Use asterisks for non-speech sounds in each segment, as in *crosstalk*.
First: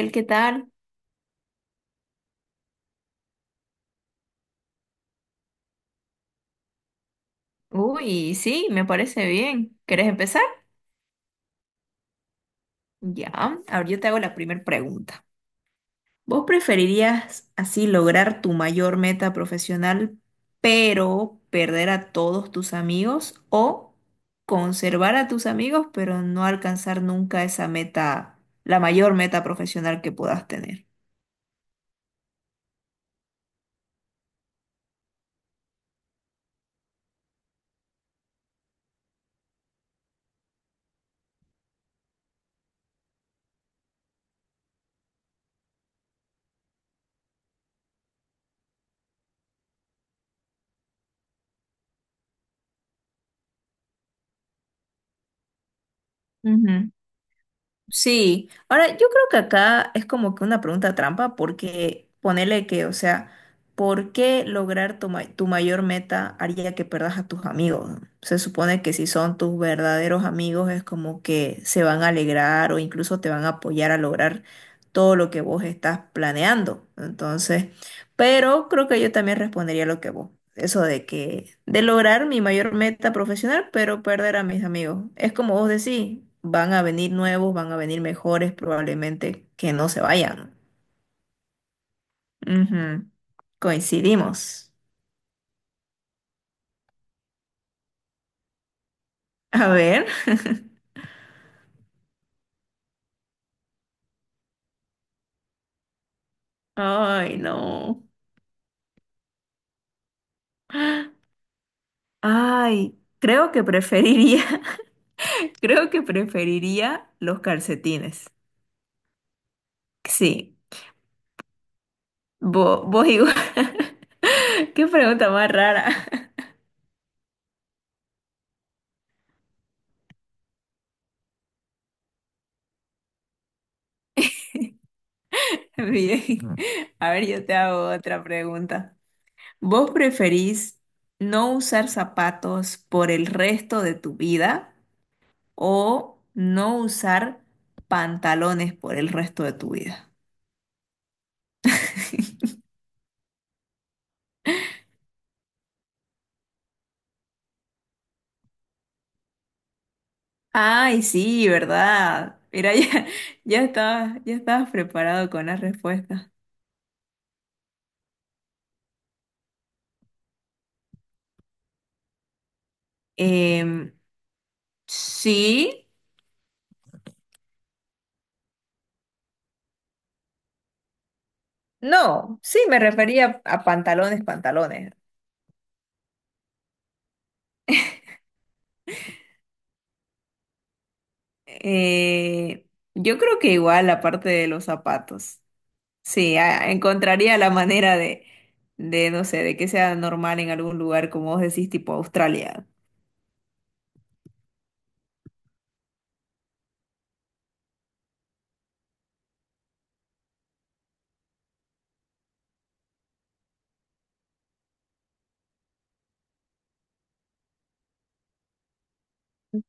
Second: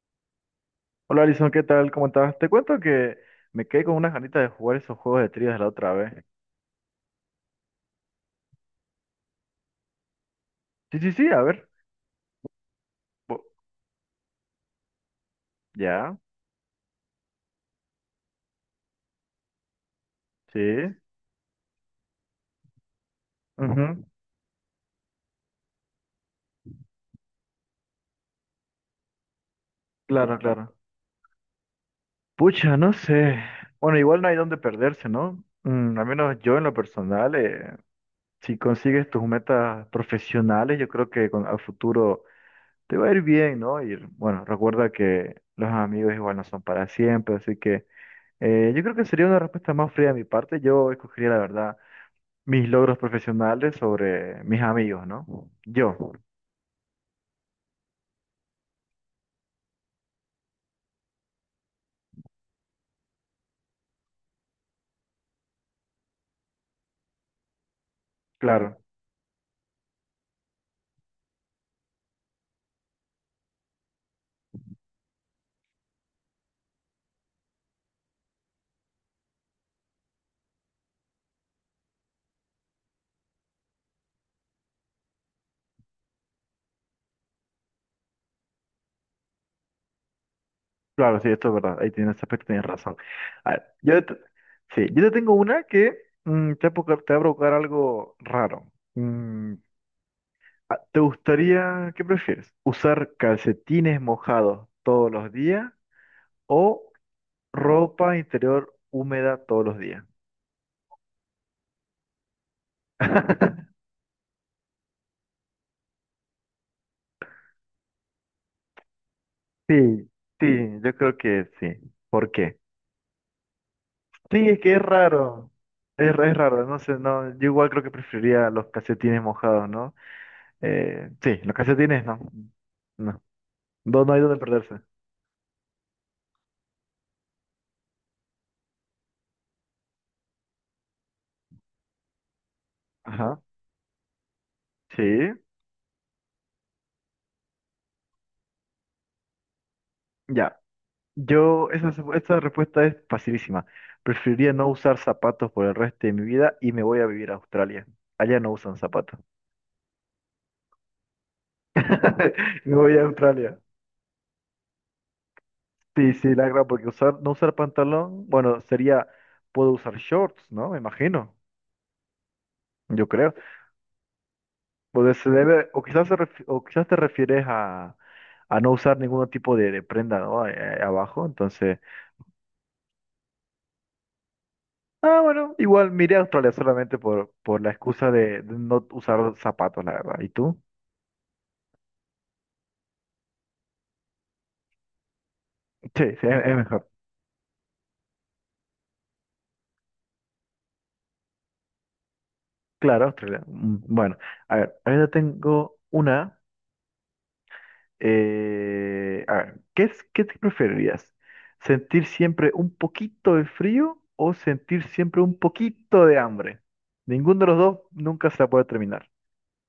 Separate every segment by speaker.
Speaker 1: Axel, ¿qué tal?
Speaker 2: Hola Alison, ¿qué tal? ¿Cómo estás? Te cuento que me quedé con unas ganitas de jugar esos juegos de trivias la otra vez.
Speaker 1: Uy, sí, me parece bien. ¿Quieres empezar?
Speaker 2: Sí, sí, sí, a ver.
Speaker 1: Ya,
Speaker 2: Bo-
Speaker 1: ahora yo te hago la primera pregunta.
Speaker 2: Ya,
Speaker 1: ¿Vos preferirías así lograr tu mayor meta profesional,
Speaker 2: sí.
Speaker 1: pero perder a todos tus amigos o
Speaker 2: ujú,
Speaker 1: conservar a tus amigos, pero no alcanzar nunca esa meta, la mayor meta profesional que
Speaker 2: Claro,
Speaker 1: puedas
Speaker 2: claro.
Speaker 1: tener?
Speaker 2: Pucha, no sé. Bueno, igual no hay dónde perderse, ¿no? Al menos yo en lo personal, si consigues tus metas profesionales, yo creo que con, al futuro te va a ir bien, ¿no? Y bueno, recuerda que los amigos igual no son para siempre, así que yo creo que sería una respuesta más fría de mi parte. Yo escogería la verdad mis logros profesionales sobre mis amigos, ¿no? Yo, claro.
Speaker 1: Ujú. Sí, ahora yo creo que acá es como que una pregunta trampa porque ponele que, o sea, ¿por qué lograr tu mayor meta haría que perdas a tus amigos? Se
Speaker 2: Claro,
Speaker 1: supone que si son tus verdaderos amigos es como que se van a alegrar o incluso te van a apoyar a lograr todo lo que vos estás planeando. Entonces, pero creo que yo también respondería lo que vos eso de que, de lograr mi mayor meta profesional, pero perder a mis amigos. Es como vos decís, van a venir nuevos, van a venir mejores, probablemente que no se vayan.
Speaker 2: claro, sí, esto es verdad, ahí tienes, ese aspecto tienes razón.
Speaker 1: Ujú.
Speaker 2: A ver,
Speaker 1: Coincidimos.
Speaker 2: sí, yo te tengo una que va a provocar te va a provocar algo raro.
Speaker 1: A ver.
Speaker 2: ¿Te gustaría, qué prefieres? ¿Usar calcetines mojados todos los días o
Speaker 1: Ay, no.
Speaker 2: ropa interior húmeda todos los días?
Speaker 1: Ay, creo que
Speaker 2: *laughs*
Speaker 1: preferiría, *laughs* creo que preferiría los calcetines.
Speaker 2: Sí, sí,
Speaker 1: Sí,
Speaker 2: yo creo que sí. ¿Por qué?
Speaker 1: vos igual.
Speaker 2: Sí, es que
Speaker 1: *laughs*
Speaker 2: es
Speaker 1: Qué pregunta
Speaker 2: raro.
Speaker 1: más rara.
Speaker 2: Es raro, no sé, no, yo igual creo que preferiría los calcetines mojados, ¿no? Sí, los calcetines no. No. No, no hay donde perderse.
Speaker 1: *laughs* Bien. Mm. A ver, yo te hago otra pregunta. ¿Vos preferís no usar zapatos por el
Speaker 2: Ajá.
Speaker 1: resto de tu vida
Speaker 2: Sí,
Speaker 1: o no usar pantalones por el resto de tu vida?
Speaker 2: ya. Esta
Speaker 1: *laughs*
Speaker 2: respuesta es facilísima. Preferiría no usar zapatos por el resto de mi vida y me voy a vivir a Australia. Allá no usan zapatos.
Speaker 1: Ay, sí, ¿verdad?
Speaker 2: *laughs* Me
Speaker 1: Mira, *laughs*
Speaker 2: voy a
Speaker 1: ya,
Speaker 2: Australia.
Speaker 1: ya estabas preparado con la
Speaker 2: Sí,
Speaker 1: respuesta.
Speaker 2: sí, la gran, porque no usar pantalón, bueno, sería, puedo usar shorts, ¿no? Me imagino, yo creo.
Speaker 1: Em,
Speaker 2: Pues se debe,
Speaker 1: sí,
Speaker 2: quizás, o quizás te refieres a no usar ningún tipo de prenda, ¿no? Abajo. Entonces,
Speaker 1: no, sí, me refería a pantalones.
Speaker 2: ah, bueno, igual miré a Australia solamente por la excusa de no usar zapatos, la verdad. ¿Y tú?
Speaker 1: Eh, yo creo que igual la parte de los zapatos.
Speaker 2: Sí, sí,
Speaker 1: Sí,
Speaker 2: es
Speaker 1: a-
Speaker 2: mejor.
Speaker 1: encontraría la manera de, no sé, de que sea normal en algún lugar, como vos decís, tipo Australia.
Speaker 2: Claro, Australia. Mm, bueno, a ver, ahora tengo una. ¿Qué es, qué te preferirías? ¿Sentir siempre un poquito de frío o sentir siempre un poquito de hambre? Ninguno de los dos nunca se la puede terminar.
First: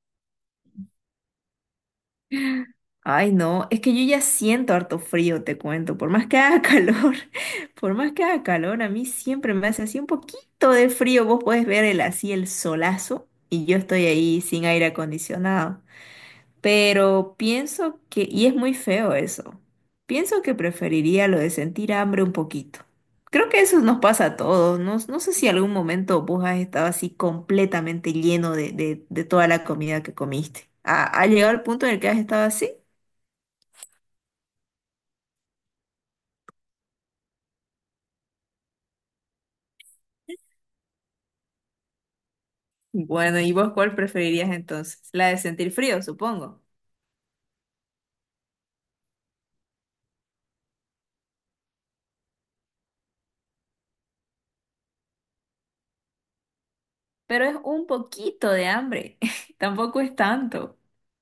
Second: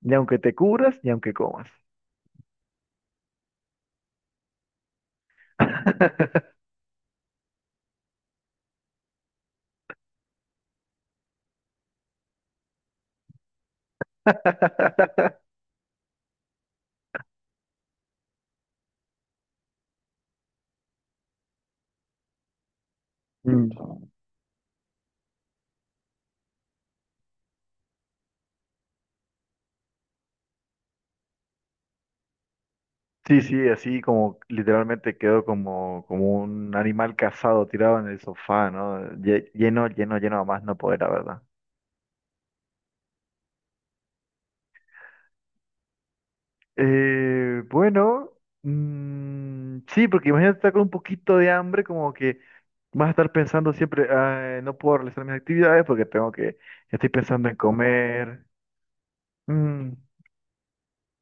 Speaker 2: Ni aunque te cubras, ni aunque comas.
Speaker 1: Ay, no, es que yo ya siento harto frío, te cuento. Por más que haga *laughs* calor, por más que haga calor, a mí siempre me hace así un poquito de frío. Vos podés ver el, así el solazo y yo estoy ahí sin aire
Speaker 2: *laughs*
Speaker 1: acondicionado. Pero pienso que, y es muy feo eso, pienso que preferiría lo de sentir hambre un poquito. Creo que eso nos
Speaker 2: Mm.
Speaker 1: pasa a todos. No, no sé si en algún momento vos has estado así completamente lleno de toda la comida que comiste. Ha llegado al punto en el que has estado así?
Speaker 2: Sí, sí, así como literalmente quedó como, como un animal cazado tirado en el sofá, ¿no? Lleno, lleno, lleno a más no poder, la verdad.
Speaker 1: Bueno, ¿y vos cuál preferirías entonces? La de sentir frío, supongo.
Speaker 2: Eh, bueno, sí, porque imagínate estar con un poquito de hambre, como que vas a estar pensando siempre, "Ay, no puedo realizar mis actividades porque tengo que, estoy
Speaker 1: Pero
Speaker 2: pensando en
Speaker 1: es un
Speaker 2: comer."
Speaker 1: poquito de hambre. *laughs*
Speaker 2: Mm.
Speaker 1: Tampoco es tanto.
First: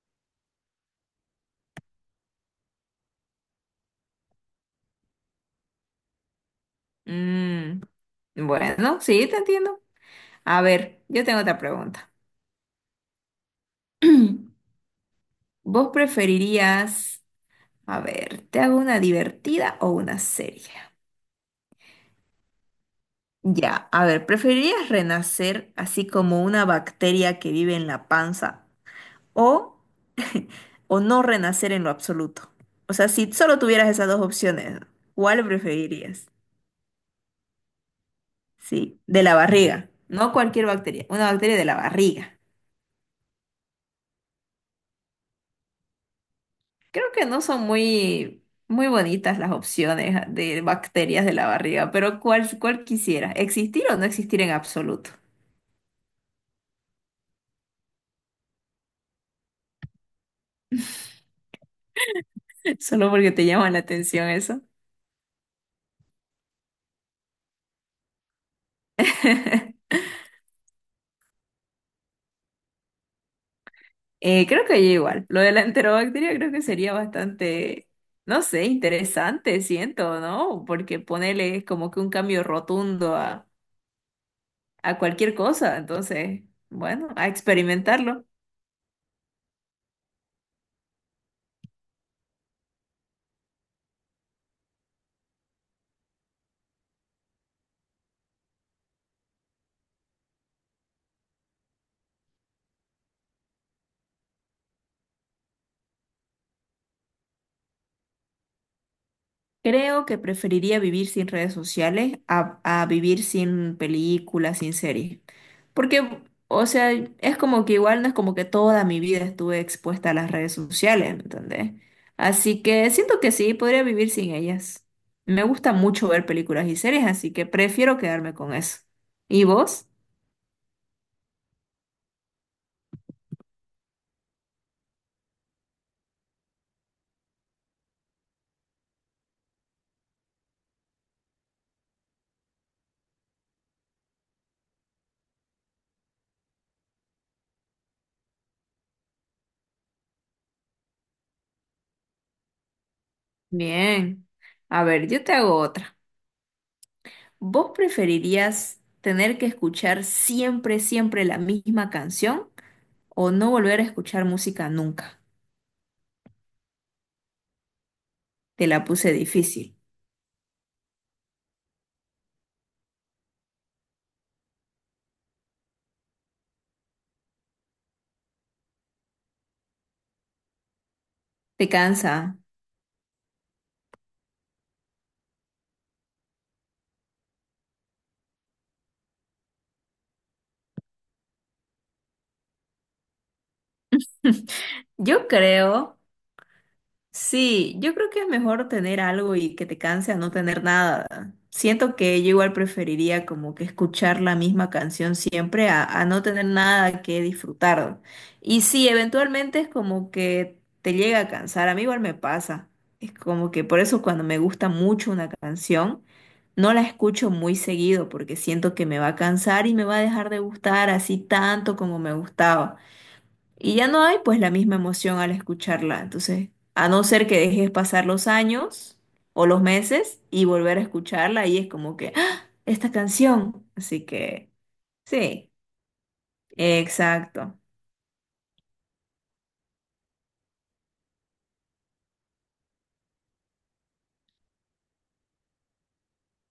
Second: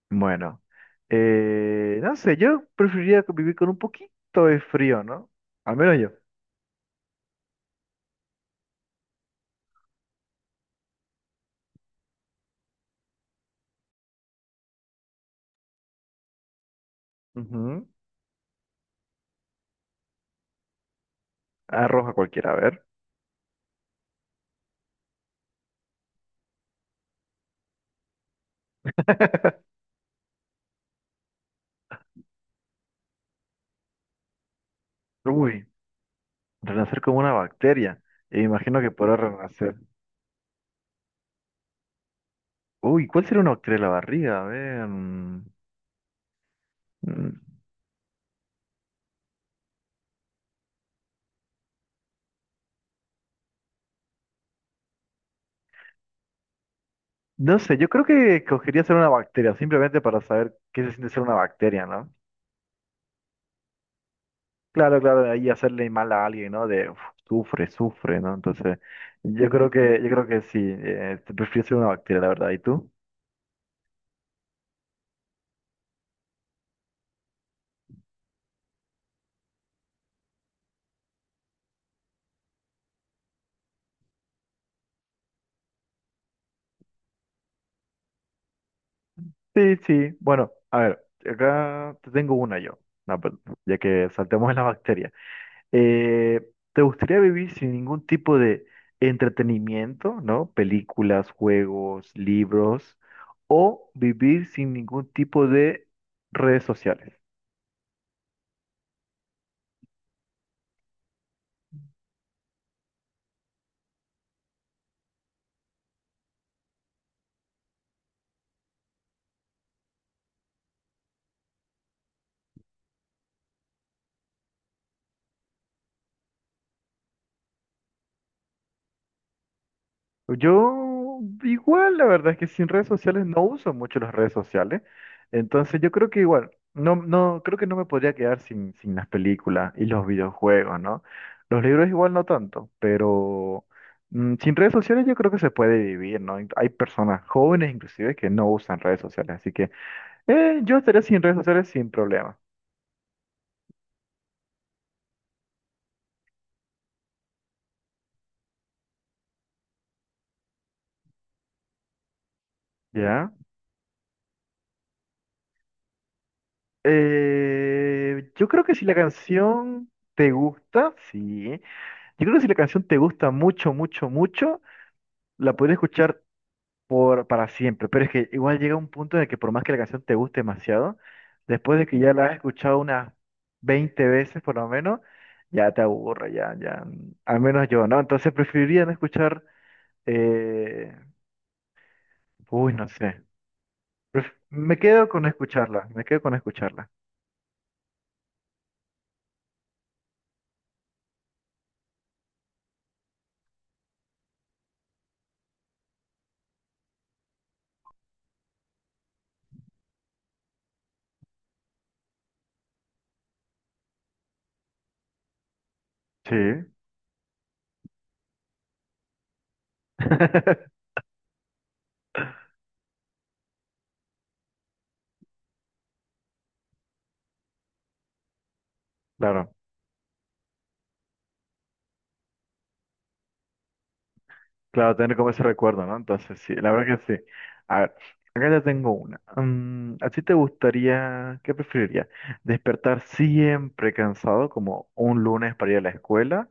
Speaker 2: Bueno, no sé, yo preferiría vivir con un poquito de frío, ¿no? Al menos yo.
Speaker 1: Mm, bueno, sí, te entiendo. A ver, yo tengo otra pregunta. *clears throat* ¿Vos preferirías,
Speaker 2: Ujú.
Speaker 1: a ver, te hago una divertida o una seria?
Speaker 2: Arroja cualquiera, a ver.
Speaker 1: Ya, a ver, ¿preferirías renacer así como una bacteria que vive en la panza
Speaker 2: *laughs*
Speaker 1: o, o no renacer en lo absoluto? O sea, si solo tuvieras esas dos opciones, ¿cuál
Speaker 2: Uy,
Speaker 1: preferirías?
Speaker 2: renacer como una bacteria. E imagino que
Speaker 1: Sí,
Speaker 2: podrá
Speaker 1: de la
Speaker 2: renacer.
Speaker 1: barriga, no cualquier bacteria, una bacteria de la barriga.
Speaker 2: Uy, ¿cuál sería una bacteria en la barriga? A ver.
Speaker 1: Creo que
Speaker 2: Mm,
Speaker 1: no son muy bonitas las opciones de bacterias de la barriga, pero cuál quisieras? ¿Existir o no existir en absoluto?
Speaker 2: No sé, yo creo que escogería ser una bacteria, simplemente para saber qué se siente ser una bacteria, ¿no?
Speaker 1: Solo porque te llama la atención eso.
Speaker 2: Claro, claro, ahí hacerle mal a alguien, ¿no? De uf, sufre, sufre, ¿no? Entonces,
Speaker 1: *laughs*
Speaker 2: yo creo que sí, te prefiero ser una bacteria, la verdad. ¿Y tú?
Speaker 1: Creo que yo igual. Lo de la enterobacteria creo que sería bastante, no sé, interesante, siento, ¿no? Porque ponerle como que un cambio rotundo a cualquier cosa. Entonces, bueno, a experimentarlo.
Speaker 2: Sí, sí. Bueno, a ver, acá te tengo una yo, no, pero ya que saltemos en la bacteria. Eh, ¿Te gustaría vivir sin ningún tipo de entretenimiento, ¿no? Películas, juegos, libros, o vivir sin ningún tipo de redes sociales?
Speaker 1: Creo que preferiría vivir sin redes sociales a vivir sin películas, sin series. Porque, o sea, es como que igual no es como que toda mi vida estuve expuesta a las redes sociales, ¿me entendés? Así que siento que sí, podría vivir sin ellas. Me gusta mucho ver películas y series, así que prefiero quedarme con eso. ¿Y vos?
Speaker 2: Yo igual, la verdad es que sin redes sociales no uso mucho las redes sociales. Entonces yo creo que igual, no, no, creo que no me podría quedar sin las películas y los videojuegos, ¿no? Los libros igual no tanto, pero sin redes sociales yo creo que se puede vivir, ¿no? Hay personas jóvenes inclusive que no usan redes sociales, así que yo estaría sin redes sociales sin problema,
Speaker 1: Bien. A ver, yo te hago otra. ¿Vos preferirías tener que escuchar siempre, siempre la misma canción
Speaker 2: ¿ya?
Speaker 1: o no volver a escuchar música nunca?
Speaker 2: Yo creo
Speaker 1: Te
Speaker 2: que
Speaker 1: la
Speaker 2: si la
Speaker 1: puse difícil.
Speaker 2: canción te gusta, sí. Yo creo que si la canción te gusta mucho, mucho, mucho, la puedes escuchar para siempre. Pero es que igual llega un punto en el que por más que la canción te guste demasiado,
Speaker 1: ¿Te
Speaker 2: después de que ya
Speaker 1: cansa?
Speaker 2: la has escuchado unas 20 veces por lo menos, ya te aburre, ya, ya. Al menos yo, ¿no? Entonces preferiría no escuchar, eh, uy, no sé.
Speaker 1: *laughs*
Speaker 2: Me quedo con
Speaker 1: Yo
Speaker 2: escucharla,
Speaker 1: creo.
Speaker 2: me quedo con escucharla.
Speaker 1: Sí, yo creo que es mejor tener algo y que te canse a no tener nada. Siento que yo igual preferiría como que escuchar la misma canción siempre a no tener nada que disfrutar. Y sí, eventualmente es como que te llega a cansar, a mí igual me pasa. Es como que por eso cuando me gusta mucho una canción,
Speaker 2: Sí.
Speaker 1: no la escucho muy seguido porque siento que me va a cansar y me va a dejar de gustar
Speaker 2: *laughs*
Speaker 1: así tanto como me gustaba. Y ya no hay pues la misma emoción al escucharla. Entonces, a no ser que dejes pasar los años o
Speaker 2: Claro.
Speaker 1: los meses y volver a escucharla, y es como que, ¡ah! Esta canción. Así que
Speaker 2: Claro, tener como ese
Speaker 1: sí,
Speaker 2: recuerdo, ¿no? Entonces, sí, la verdad que sí.
Speaker 1: exacto.
Speaker 2: A ver, acá ya tengo una. Mm, ¿a ti te gustaría, qué preferirías? ¿Despertar siempre cansado como un lunes para ir a la escuela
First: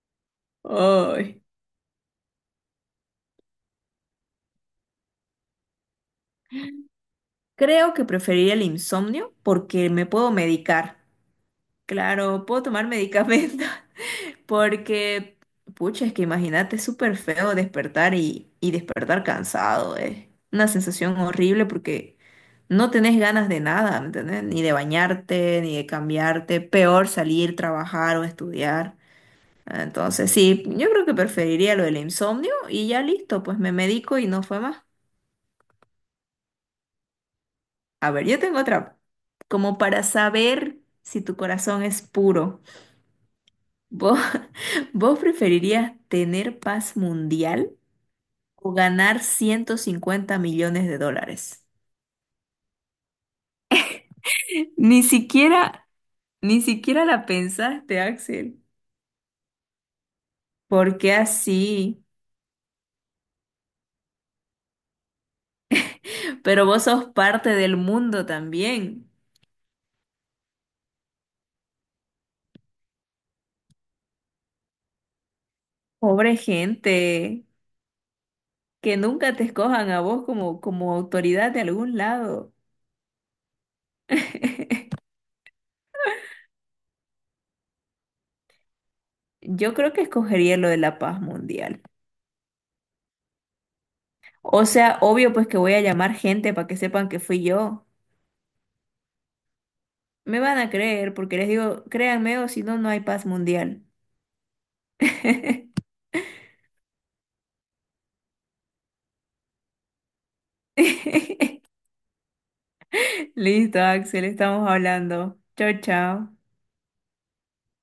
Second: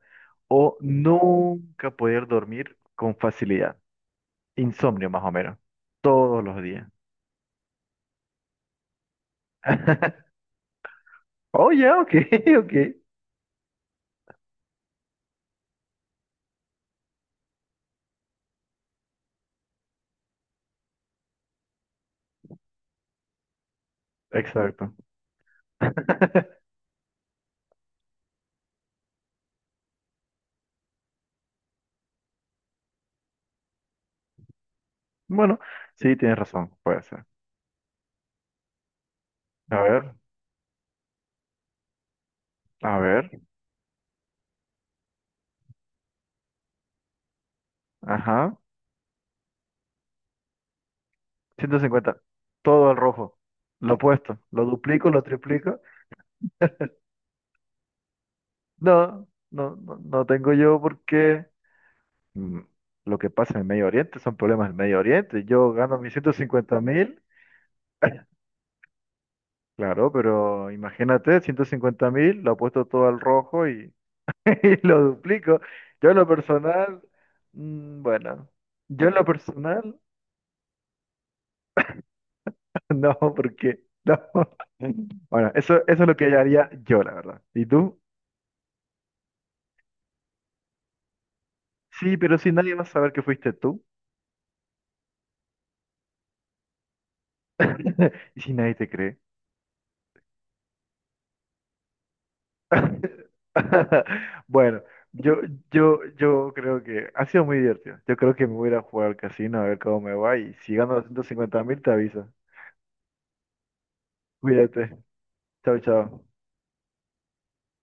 Speaker 2: o
Speaker 1: Ay.
Speaker 2: nunca poder dormir con facilidad? Insomnio más o menos, todos los días.
Speaker 1: Creo que preferiría el insomnio porque me puedo
Speaker 2: *laughs*
Speaker 1: medicar.
Speaker 2: Oh, ya, ok,
Speaker 1: Claro,
Speaker 2: *laughs*
Speaker 1: puedo
Speaker 2: ok.
Speaker 1: tomar medicamentos. *laughs* Porque, pucha, es que imagínate, es súper feo despertar y despertar cansado. Es una sensación horrible porque no tenés ganas de nada, ¿me entendés? Ni de
Speaker 2: Exacto.
Speaker 1: bañarte, ni de
Speaker 2: *laughs*
Speaker 1: cambiarte. Peor salir, trabajar o estudiar. Entonces, sí, yo creo que preferiría lo del insomnio y ya listo, pues me medico y no fue más.
Speaker 2: Bueno, sí, tienes razón, puede ser.
Speaker 1: A ver, yo tengo otra.
Speaker 2: A
Speaker 1: Como para
Speaker 2: ver,
Speaker 1: saber si tu corazón es puro.
Speaker 2: a ver,
Speaker 1: ¿Vos, *laughs* vos preferirías tener paz mundial
Speaker 2: ajá.
Speaker 1: o ganar 150 millones de dólares?
Speaker 2: 150. Todo al rojo. Lo opuesto. Lo
Speaker 1: Ni
Speaker 2: duplico, lo triplico.
Speaker 1: siquiera, ni siquiera la pensaste, Axel.
Speaker 2: No, no, no, no tengo yo
Speaker 1: ¿Por qué
Speaker 2: porque
Speaker 1: así?
Speaker 2: mm, lo que pasa en el Medio Oriente son problemas del Medio Oriente. Yo gano mis ciento
Speaker 1: Pero
Speaker 2: cincuenta
Speaker 1: vos sos
Speaker 2: mil,
Speaker 1: parte del mundo también.
Speaker 2: claro, pero imagínate, 150.000, lo apuesto todo al rojo y, *laughs* y lo duplico. Yo en lo
Speaker 1: Pobre
Speaker 2: personal,
Speaker 1: gente,
Speaker 2: mm, bueno,
Speaker 1: que
Speaker 2: yo en lo
Speaker 1: nunca te escojan
Speaker 2: personal,
Speaker 1: a vos como autoridad de algún lado.
Speaker 2: *laughs* no, porque no.
Speaker 1: *laughs*
Speaker 2: *laughs* Bueno, eso es lo que yo haría yo, la verdad. ¿Y tú?
Speaker 1: Yo creo que escogería lo de la paz mundial.
Speaker 2: Sí, pero si nadie va a saber que fuiste tú.
Speaker 1: O sea, obvio pues que voy a llamar gente para que sepan que fui yo.
Speaker 2: *laughs* Y si nadie te cree.
Speaker 1: Me van a creer porque les digo, créanme o si no, no hay paz
Speaker 2: *laughs*
Speaker 1: mundial.
Speaker 2: Bueno, yo,
Speaker 1: *laughs*
Speaker 2: yo creo que ha sido muy divertido. Yo creo que me voy a ir a jugar al casino a ver cómo me va. Y si gano 250.000, te aviso.
Speaker 1: Listo, Axel, estamos
Speaker 2: Cuídate.
Speaker 1: hablando.
Speaker 2: Chao,
Speaker 1: Chao,
Speaker 2: chao.
Speaker 1: chao.